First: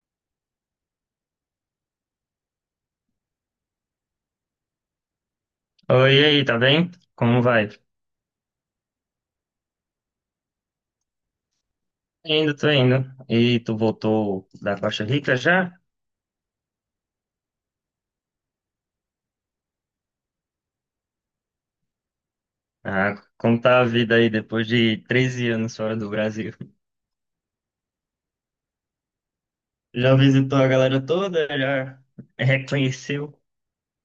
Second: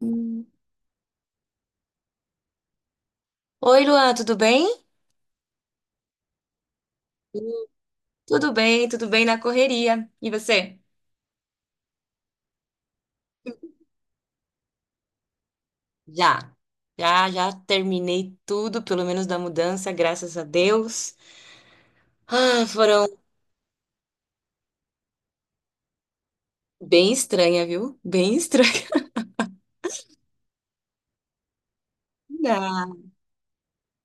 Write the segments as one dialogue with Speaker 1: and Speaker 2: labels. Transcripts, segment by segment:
Speaker 1: Hum. Oi, Luan, tudo bem?
Speaker 2: Oi, e aí, tá bem? Como
Speaker 1: Hum.
Speaker 2: vai? Tô
Speaker 1: Tudo bem na correria. E você?
Speaker 2: indo, tô indo. E tu voltou da Costa Rica já?
Speaker 1: Já, já, já terminei tudo, pelo menos da mudança, graças a Deus. Ah, foram
Speaker 2: Ah, como tá a vida aí depois de 13 anos fora do Brasil?
Speaker 1: bem estranha, viu? Bem estranha.
Speaker 2: Já visitou a galera toda? Já
Speaker 1: Ah,
Speaker 2: reconheceu?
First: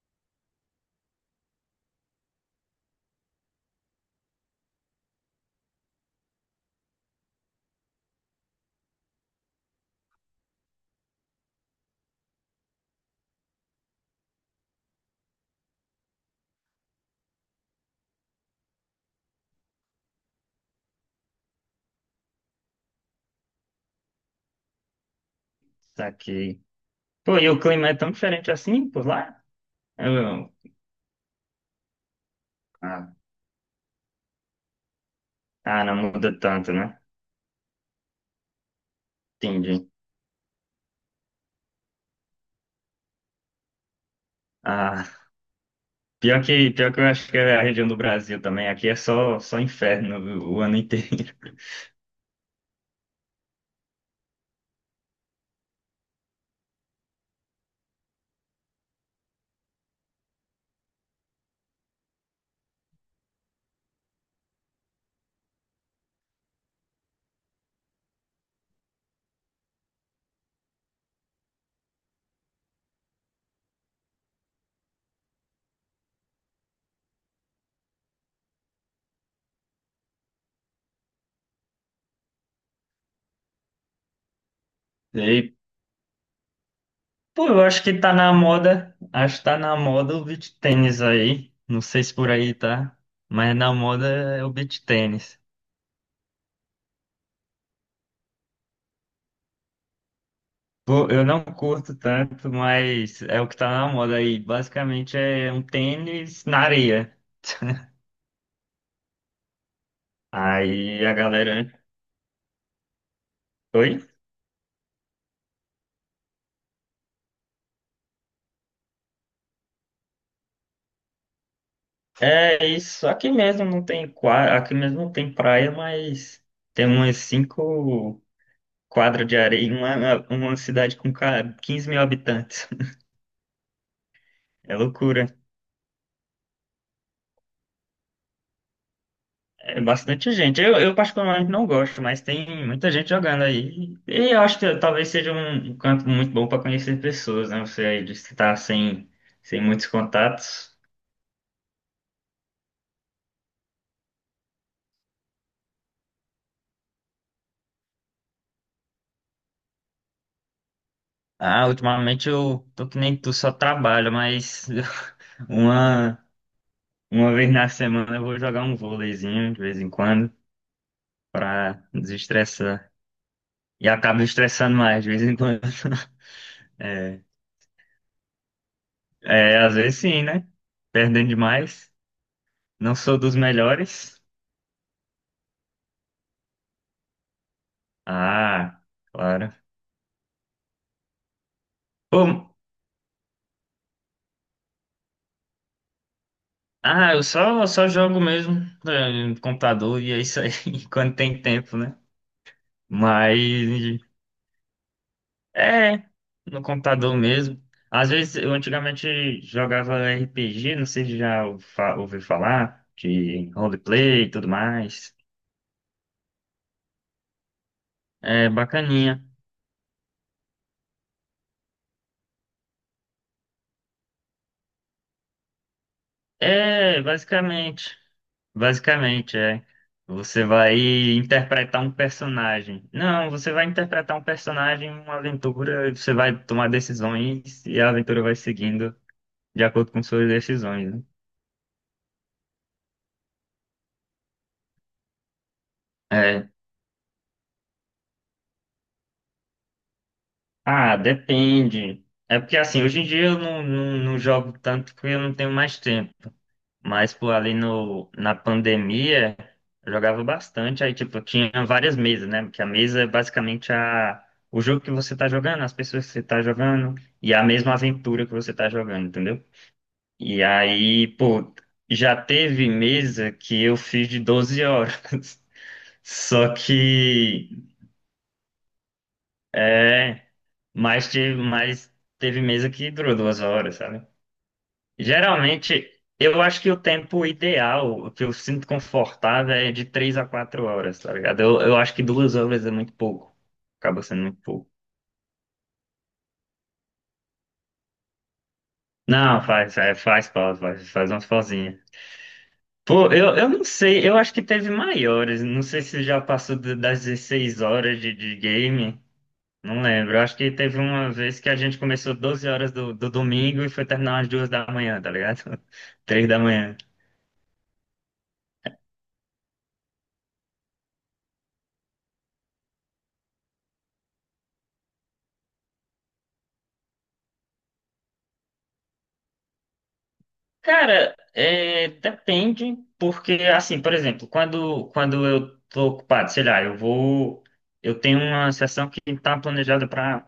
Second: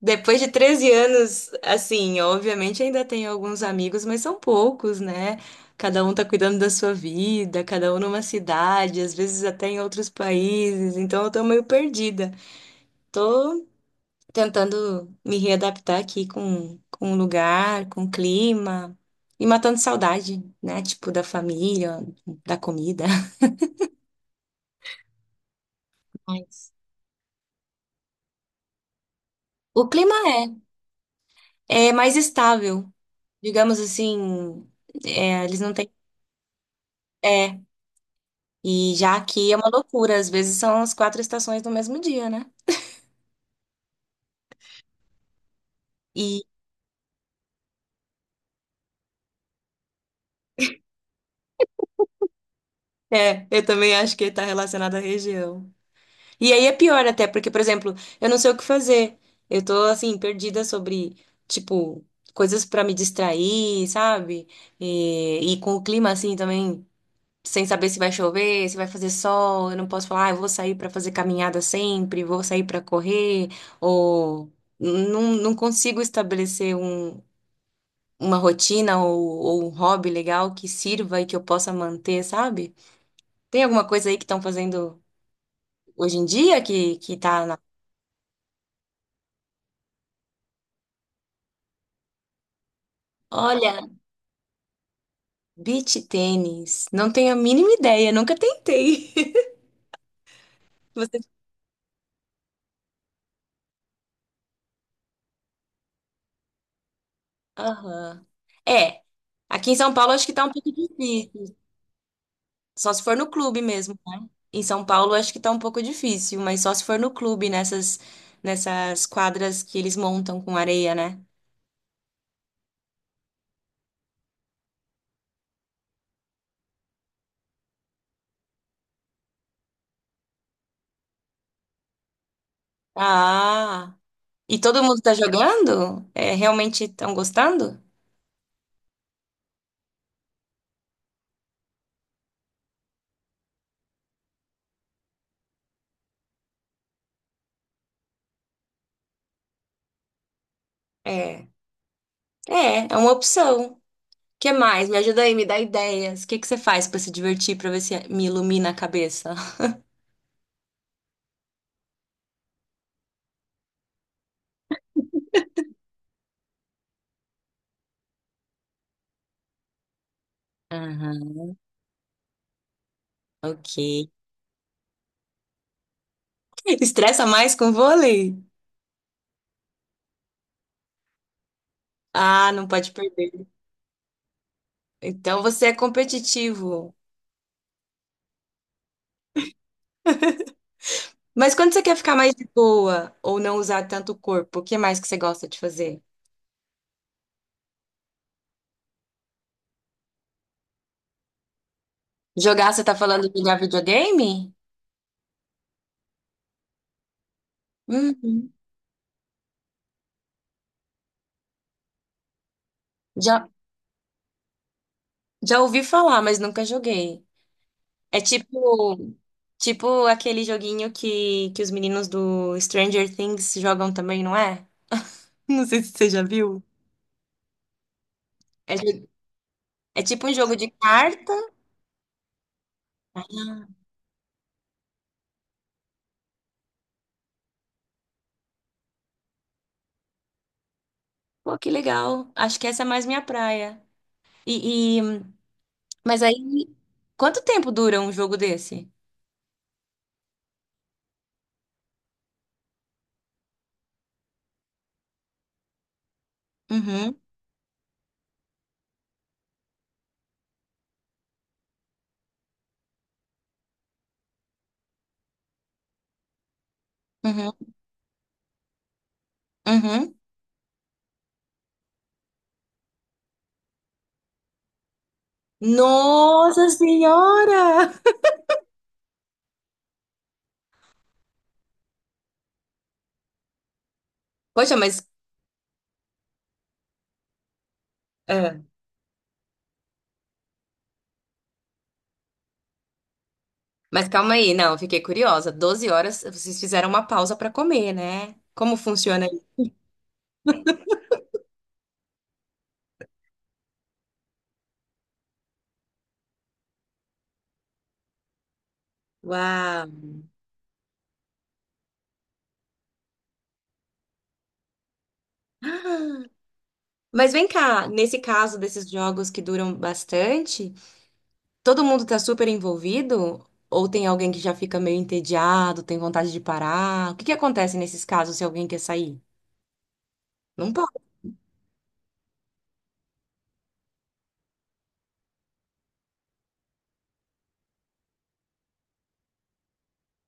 Speaker 1: depois de 13 anos, assim, obviamente ainda tenho alguns amigos, mas são poucos, né? Cada um tá cuidando da sua vida, cada um numa cidade, às vezes até em outros países, então eu tô meio perdida. Tô tentando me readaptar aqui com o lugar, com o clima e matando saudade, né? Tipo, da família, da comida.
Speaker 2: Saquei.
Speaker 1: Mas
Speaker 2: Pô, e o clima é tão diferente assim por lá?
Speaker 1: o clima
Speaker 2: Eu-
Speaker 1: é mais estável,
Speaker 2: Ah,
Speaker 1: digamos assim, é, eles não
Speaker 2: ah,
Speaker 1: têm.
Speaker 2: não muda tanto, né?
Speaker 1: É, e já aqui é uma
Speaker 2: Entendi.
Speaker 1: loucura, às vezes são as quatro estações no mesmo dia, né?
Speaker 2: Ah,
Speaker 1: E
Speaker 2: pior que eu acho que é a região do Brasil também. Aqui é só inferno o ano inteiro.
Speaker 1: eu também acho que está relacionado à região. E aí é pior até, porque, por exemplo, eu não sei o que fazer. Eu tô, assim, perdida sobre, tipo, coisas pra me distrair, sabe? E com o clima, assim, também, sem saber se vai chover, se vai fazer sol. Eu não posso falar, ah, eu vou sair pra fazer caminhada sempre, vou sair pra correr, ou não, não consigo estabelecer uma rotina ou um hobby legal que sirva e que eu possa manter, sabe? Tem alguma coisa aí que estão fazendo
Speaker 2: E
Speaker 1: hoje em dia que tá
Speaker 2: Pô,
Speaker 1: na.
Speaker 2: eu acho que tá na moda, acho que tá na moda o beach tênis aí. Não sei se por aí tá, mas na
Speaker 1: Olha,
Speaker 2: moda é o beach tênis.
Speaker 1: beach tênis? Não tenho a mínima ideia, nunca tentei.
Speaker 2: Pô,
Speaker 1: Você...
Speaker 2: eu não curto tanto, mas é o que tá na moda aí. Basicamente é um tênis na areia.
Speaker 1: Aham. É, aqui em São Paulo acho que tá um pouco
Speaker 2: Aí a
Speaker 1: difícil.
Speaker 2: galera.
Speaker 1: Só se for no clube
Speaker 2: Oi?
Speaker 1: mesmo, né? Em São Paulo acho que tá um pouco difícil, mas só se for no clube, nessas quadras que eles montam com areia, né?
Speaker 2: É isso, aqui mesmo não tem quadra, aqui mesmo não tem praia, mas tem umas cinco quadras de areia, uma cidade com 15 mil habitantes.
Speaker 1: Ah, e
Speaker 2: É
Speaker 1: todo mundo tá
Speaker 2: loucura.
Speaker 1: jogando? É, realmente estão gostando?
Speaker 2: É bastante gente. Eu particularmente não gosto, mas tem muita gente jogando aí. E eu acho que talvez seja um canto muito bom para conhecer pessoas, né? Você aí disse que tá sem muitos contatos.
Speaker 1: É, é, é uma opção. O que mais? Me ajuda aí, me dá ideias. O que que você faz pra se divertir, pra ver se me ilumina a cabeça?
Speaker 2: Ah, ultimamente eu tô que nem tu, só trabalho, mas uma, uma vez na semana eu vou jogar um vôleizinho de vez em quando para desestressar. E
Speaker 1: Ok.
Speaker 2: acabo estressando mais de vez em quando. É,
Speaker 1: Estressa mais com vôlei?
Speaker 2: é, às vezes sim, né? Perdendo demais.
Speaker 1: Ah, não pode
Speaker 2: Não sou dos
Speaker 1: perder.
Speaker 2: melhores.
Speaker 1: Então você é competitivo.
Speaker 2: Ah, claro.
Speaker 1: Mas quando você quer ficar
Speaker 2: Pô,
Speaker 1: mais de boa ou não usar tanto o corpo, o que mais que você gosta de fazer?
Speaker 2: ah, eu só jogo mesmo no computador e é isso aí, quando tem tempo, né?
Speaker 1: Jogar, você tá falando de
Speaker 2: Mas
Speaker 1: jogar videogame?
Speaker 2: é no computador mesmo. Às vezes
Speaker 1: Uhum.
Speaker 2: eu antigamente jogava RPG, não sei se ouviu falar,
Speaker 1: Já,
Speaker 2: de roleplay e tudo mais.
Speaker 1: já ouvi falar, mas nunca joguei. É
Speaker 2: É
Speaker 1: tipo,
Speaker 2: bacaninha.
Speaker 1: tipo aquele joguinho que os meninos do Stranger Things jogam também, não é? Não sei se você já viu.
Speaker 2: É, basicamente.
Speaker 1: É, jo-
Speaker 2: Basicamente, é.
Speaker 1: é tipo um
Speaker 2: Você
Speaker 1: jogo de
Speaker 2: vai
Speaker 1: carta.
Speaker 2: interpretar um personagem. Não, você vai interpretar um personagem em uma aventura, e você vai tomar decisões e a aventura vai seguindo de acordo com suas decisões, né?
Speaker 1: Pô, que legal. Acho que essa é mais minha praia. E, e- mas
Speaker 2: É.
Speaker 1: aí, quanto tempo dura um jogo desse?
Speaker 2: Ah, depende. É porque assim, hoje em dia eu não jogo tanto porque eu não tenho mais tempo. Mas,
Speaker 1: Uhum,
Speaker 2: pô, ali no, na pandemia, eu jogava bastante. Aí, tipo, tinha várias mesas, né? Porque a mesa é basicamente o jogo que você tá jogando, as pessoas que você tá jogando, e a
Speaker 1: uhum,
Speaker 2: mesma aventura que você tá jogando, entendeu?
Speaker 1: uhum.
Speaker 2: E aí, pô, já teve mesa que eu fiz de 12 horas. Só
Speaker 1: Nossa
Speaker 2: que,
Speaker 1: Senhora!
Speaker 2: é, mas teve mesa que durou 2 horas, sabe?
Speaker 1: Poxa, mas,
Speaker 2: Geralmente, eu acho que o tempo ideal, o que eu
Speaker 1: é,
Speaker 2: sinto confortável, é de 3 a 4 horas, tá ligado? Eu acho que 2 horas é muito pouco. Acaba
Speaker 1: mas
Speaker 2: sendo
Speaker 1: calma
Speaker 2: muito
Speaker 1: aí,
Speaker 2: pouco.
Speaker 1: não, eu fiquei curiosa. 12 horas, vocês fizeram uma pausa pra comer, né? Como funciona
Speaker 2: Não,
Speaker 1: isso?
Speaker 2: faz pausa, faz umas pausinhas. Pô, eu não sei, eu acho que teve maiores. Não sei se já passou das 16 horas de game. Não
Speaker 1: Uau!
Speaker 2: lembro. Eu acho que teve uma vez que a gente começou 12 horas do domingo e foi terminar às 2 da manhã, tá ligado? Três
Speaker 1: Ah,
Speaker 2: da manhã.
Speaker 1: mas vem cá, nesse caso desses jogos que duram bastante, todo mundo tá super envolvido? Ou tem alguém que já fica meio entediado, tem vontade de parar? O que que acontece nesses casos se alguém quer sair? Não pode.
Speaker 2: Cara, é, depende, porque assim, por exemplo, quando eu tô ocupado, sei lá, eu tenho uma sessão que tá planejada para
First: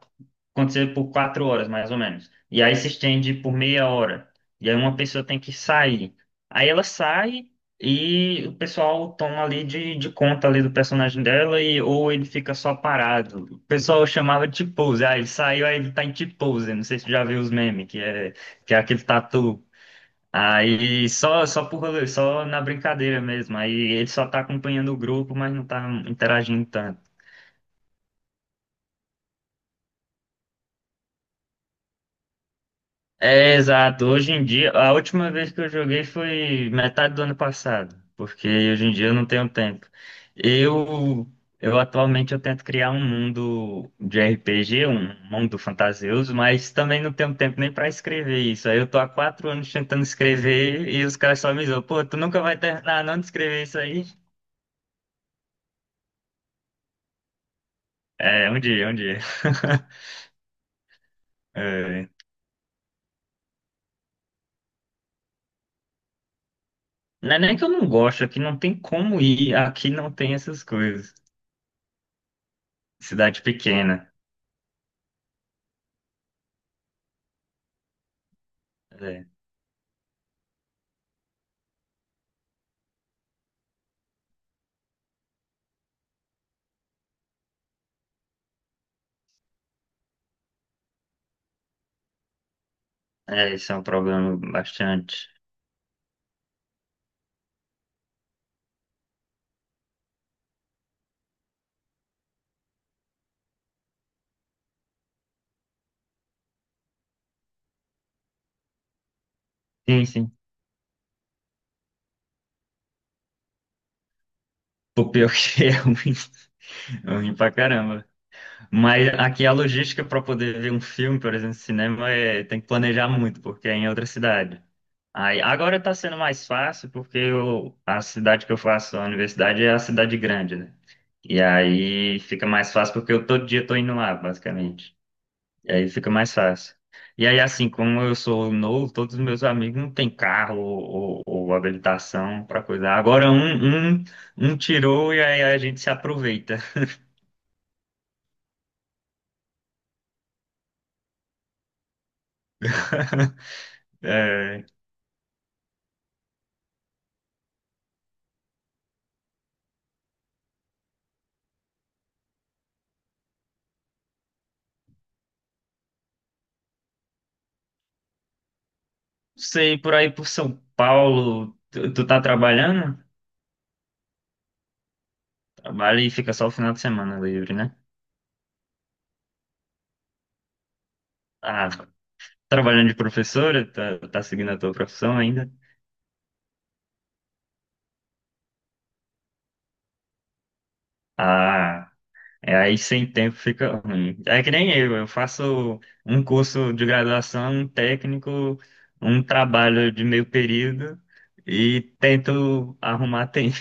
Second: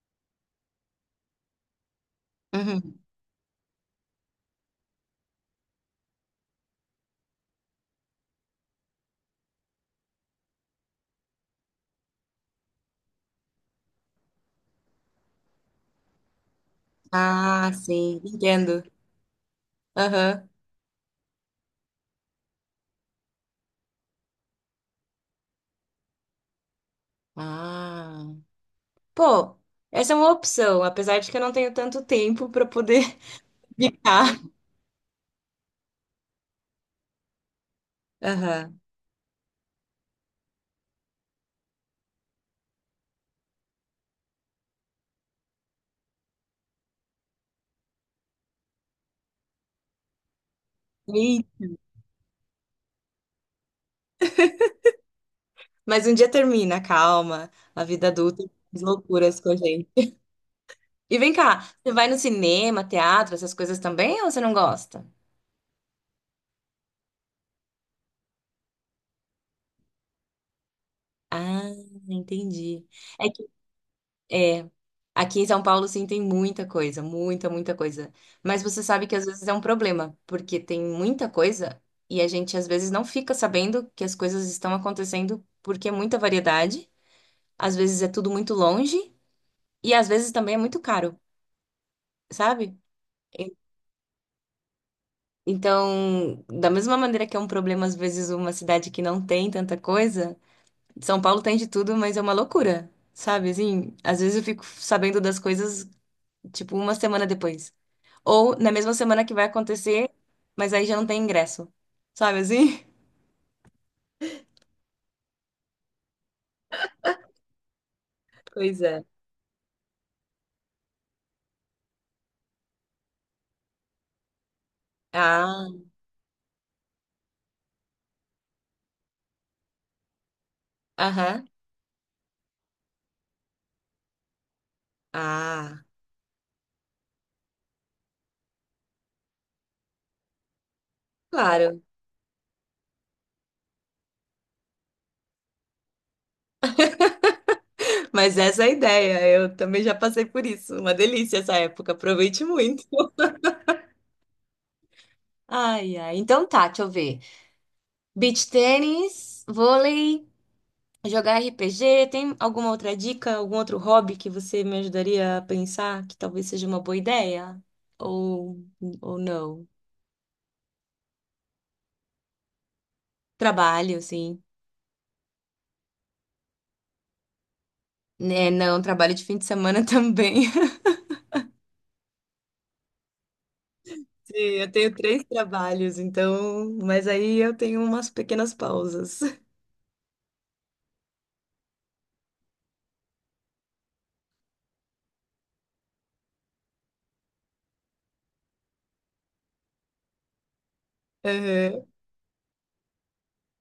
Speaker 2: acontecer por 4 horas, mais ou menos, e aí se
Speaker 1: Uhum.
Speaker 2: estende por meia hora, e aí uma pessoa tem que sair, aí ela sai e o pessoal toma ali de conta ali do personagem dela e ou ele fica só parado. O pessoal chamava de T-pose, ah, ele saiu, aí ele tá em T-pose, não sei se você já viu os
Speaker 1: Ah,
Speaker 2: memes, que
Speaker 1: sim,
Speaker 2: é que é
Speaker 1: entendo.
Speaker 2: aquele tatu.
Speaker 1: Aham.
Speaker 2: Aí só por rolê, só na brincadeira mesmo. Aí ele só tá acompanhando o grupo, mas não tá interagindo tanto.
Speaker 1: Ah. Pô, essa é uma opção, apesar de que eu não tenho tanto tempo para poder
Speaker 2: É, exato.
Speaker 1: ficar.
Speaker 2: Hoje em dia, a última vez que eu joguei foi metade do ano passado, porque
Speaker 1: Aham.
Speaker 2: hoje em dia eu não tenho tempo. Eu, eu atualmente eu tento criar um mundo de RPG, um mundo fantasioso, mas também não tenho tempo nem para escrever isso. Aí eu tô há 4 anos tentando escrever e os caras
Speaker 1: Ih,
Speaker 2: só me zoam, pô, tu nunca vai terminar não de escrever isso aí?
Speaker 1: mas um dia termina, calma. A vida adulta
Speaker 2: É, um
Speaker 1: faz
Speaker 2: dia, um dia.
Speaker 1: loucuras com a gente. E vem cá, você vai
Speaker 2: É,
Speaker 1: no cinema, teatro, essas coisas também, ou você não gosta?
Speaker 2: não é nem que eu não gosto, aqui não tem como ir, aqui não tem essas coisas.
Speaker 1: Ah, entendi.
Speaker 2: Cidade pequena.
Speaker 1: É, aqui em São Paulo sim tem muita coisa, muita, muita coisa. Mas você sabe que às
Speaker 2: É,
Speaker 1: vezes é um problema, porque tem muita coisa e a gente às vezes não fica sabendo que as coisas estão acontecendo porque é muita variedade, às vezes é tudo muito longe e às vezes também é muito caro, sabe?
Speaker 2: é,
Speaker 1: E-
Speaker 2: isso é um problema bastante.
Speaker 1: Então, da mesma maneira que é um problema às vezes uma cidade que não tem tanta coisa, São Paulo tem de tudo, mas é uma loucura, sabe? Assim, às vezes eu fico sabendo das coisas tipo uma semana depois. Ou na mesma semana que vai
Speaker 2: Sim,
Speaker 1: acontecer,
Speaker 2: sim.
Speaker 1: mas aí já não tem ingresso. Sabe assim?
Speaker 2: O pior que é ruim pra caramba.
Speaker 1: Pois é.
Speaker 2: Mas aqui a logística pra poder ver um filme, por exemplo, cinema, tem que planejar muito, porque é em outra cidade. Aí,
Speaker 1: Ah,
Speaker 2: agora tá sendo mais fácil, porque a cidade que eu faço a universidade é a cidade grande, né? E
Speaker 1: aham.
Speaker 2: aí fica mais fácil porque eu todo dia tô indo lá, basicamente. E
Speaker 1: Ah,
Speaker 2: aí fica mais fácil. E aí, assim, como eu sou novo, todos os meus amigos não têm carro ou
Speaker 1: claro.
Speaker 2: habilitação para coisar. Agora um tirou e aí a gente se aproveita.
Speaker 1: Mas essa é a ideia. Eu também já passei por isso. Uma delícia essa época. Aproveite muito.
Speaker 2: É, não
Speaker 1: Ai, ai. Então tá, deixa eu ver. Beach tênis, vôlei, jogar RPG. Tem alguma outra dica, algum outro hobby que você me ajudaria a pensar que talvez seja uma boa ideia? Ou, ou não?
Speaker 2: sei, por aí por São Paulo, tu tá trabalhando?
Speaker 1: Trabalho, sim.
Speaker 2: Trabalha e fica só o final de semana livre, né?
Speaker 1: É, não, trabalho de fim de semana também.
Speaker 2: Ah, trabalhando de professora? Tá, tá
Speaker 1: Sim,
Speaker 2: seguindo a
Speaker 1: eu
Speaker 2: tua
Speaker 1: tenho
Speaker 2: profissão
Speaker 1: três
Speaker 2: ainda?
Speaker 1: trabalhos, então. Mas aí eu tenho umas pequenas pausas.
Speaker 2: Ah. É, aí sem tempo fica ruim. É que nem eu faço um curso de graduação, um técnico, um trabalho de meio período e
Speaker 1: Uhum.
Speaker 2: tento arrumar tempo.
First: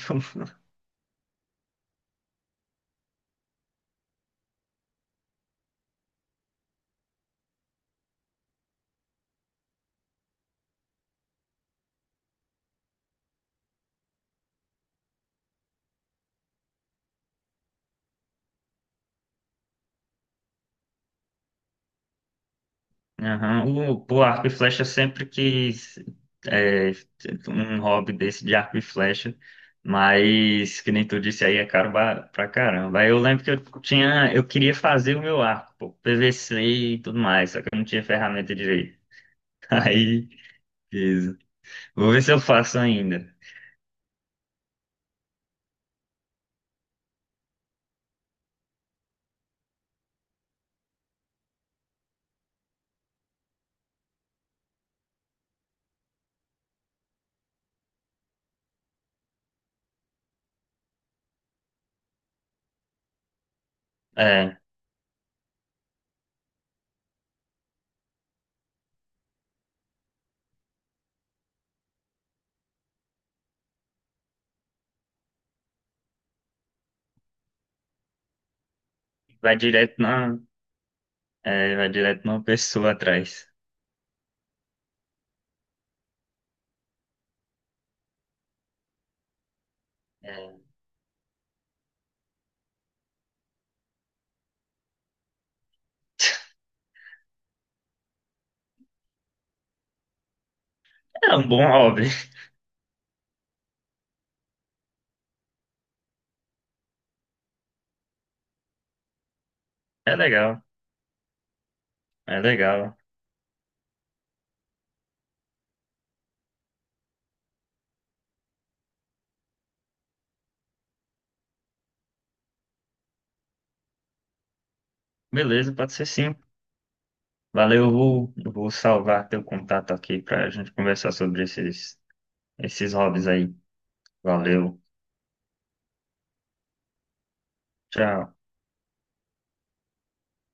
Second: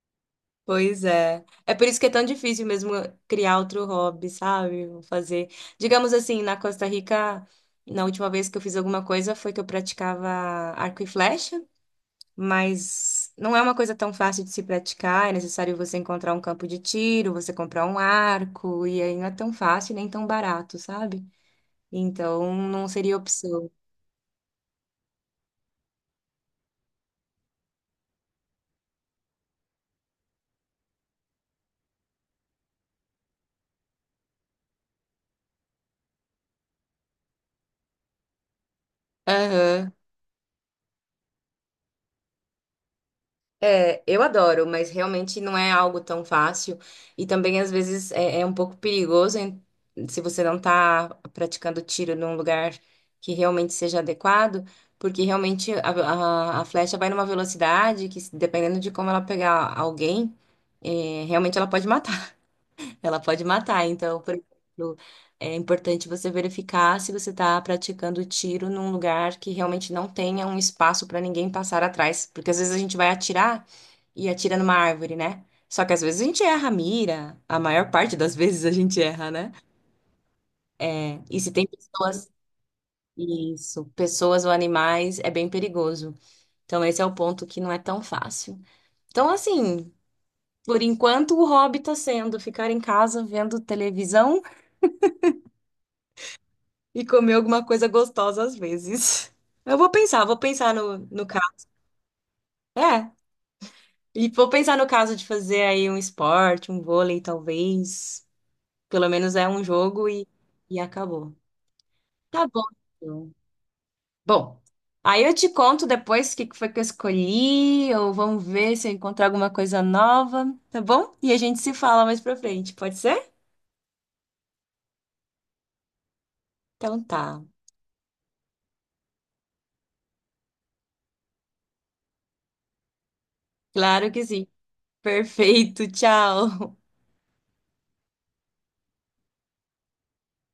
Speaker 1: Pois é. É por isso que é tão difícil mesmo criar outro hobby, sabe? Vou fazer. Digamos assim, na Costa Rica, na última vez que eu fiz alguma coisa foi que eu praticava arco e flecha, mas não é uma coisa tão fácil de se praticar. É necessário você encontrar um campo de tiro, você comprar um arco, e aí não é tão fácil nem tão barato, sabe? Então, não seria opção.
Speaker 2: Aham. O, pô, arco e flecha sempre quis é, um hobby desse de arco e flecha, mas que nem tu disse aí é caro pra caramba. Aí eu lembro que eu queria fazer o meu arco, pô, PVC e tudo mais, só que eu não tinha ferramenta direito.
Speaker 1: Aham.
Speaker 2: Aí vou ver se eu faço ainda.
Speaker 1: É, eu adoro, mas realmente não é algo tão fácil. E também, às vezes, é um pouco perigoso se você não tá praticando tiro num lugar que realmente seja adequado, porque realmente a flecha vai numa velocidade que, dependendo de como ela pegar alguém, é, realmente ela pode matar. Ela pode matar. Então, por
Speaker 2: É,
Speaker 1: exemplo, é importante você verificar se você está praticando tiro num lugar que realmente não tenha um espaço para ninguém passar atrás. Porque às vezes a gente vai atirar e atira numa árvore, né? Só que às vezes a gente erra a mira. A maior parte das vezes a gente erra, né?
Speaker 2: vai direto na,
Speaker 1: É, e se tem
Speaker 2: é, vai direto
Speaker 1: pessoas,
Speaker 2: na pessoa atrás.
Speaker 1: isso, pessoas ou animais, é bem perigoso. Então, esse é o ponto que não é tão fácil. Então, assim,
Speaker 2: É,
Speaker 1: por enquanto o hobby tá sendo ficar em casa vendo televisão e comer alguma coisa gostosa às vezes. Eu vou pensar no
Speaker 2: é um bom
Speaker 1: caso.
Speaker 2: hobby.
Speaker 1: É, e vou pensar no caso de fazer aí um esporte, um vôlei, talvez. Pelo menos é um jogo
Speaker 2: É
Speaker 1: e,
Speaker 2: legal,
Speaker 1: e acabou.
Speaker 2: é
Speaker 1: Tá bom.
Speaker 2: legal.
Speaker 1: Então. Bom, aí eu te conto depois o que que foi que eu escolhi, ou vamos ver se eu encontro alguma coisa nova, tá bom? E a gente se fala mais pra frente, pode ser?
Speaker 2: Beleza, pode ser sim.
Speaker 1: Então tá.
Speaker 2: Valeu, eu vou salvar teu contato aqui pra gente conversar sobre esses hobbies aí.
Speaker 1: Claro que sim.
Speaker 2: Valeu,
Speaker 1: Perfeito, tchau.
Speaker 2: tchau.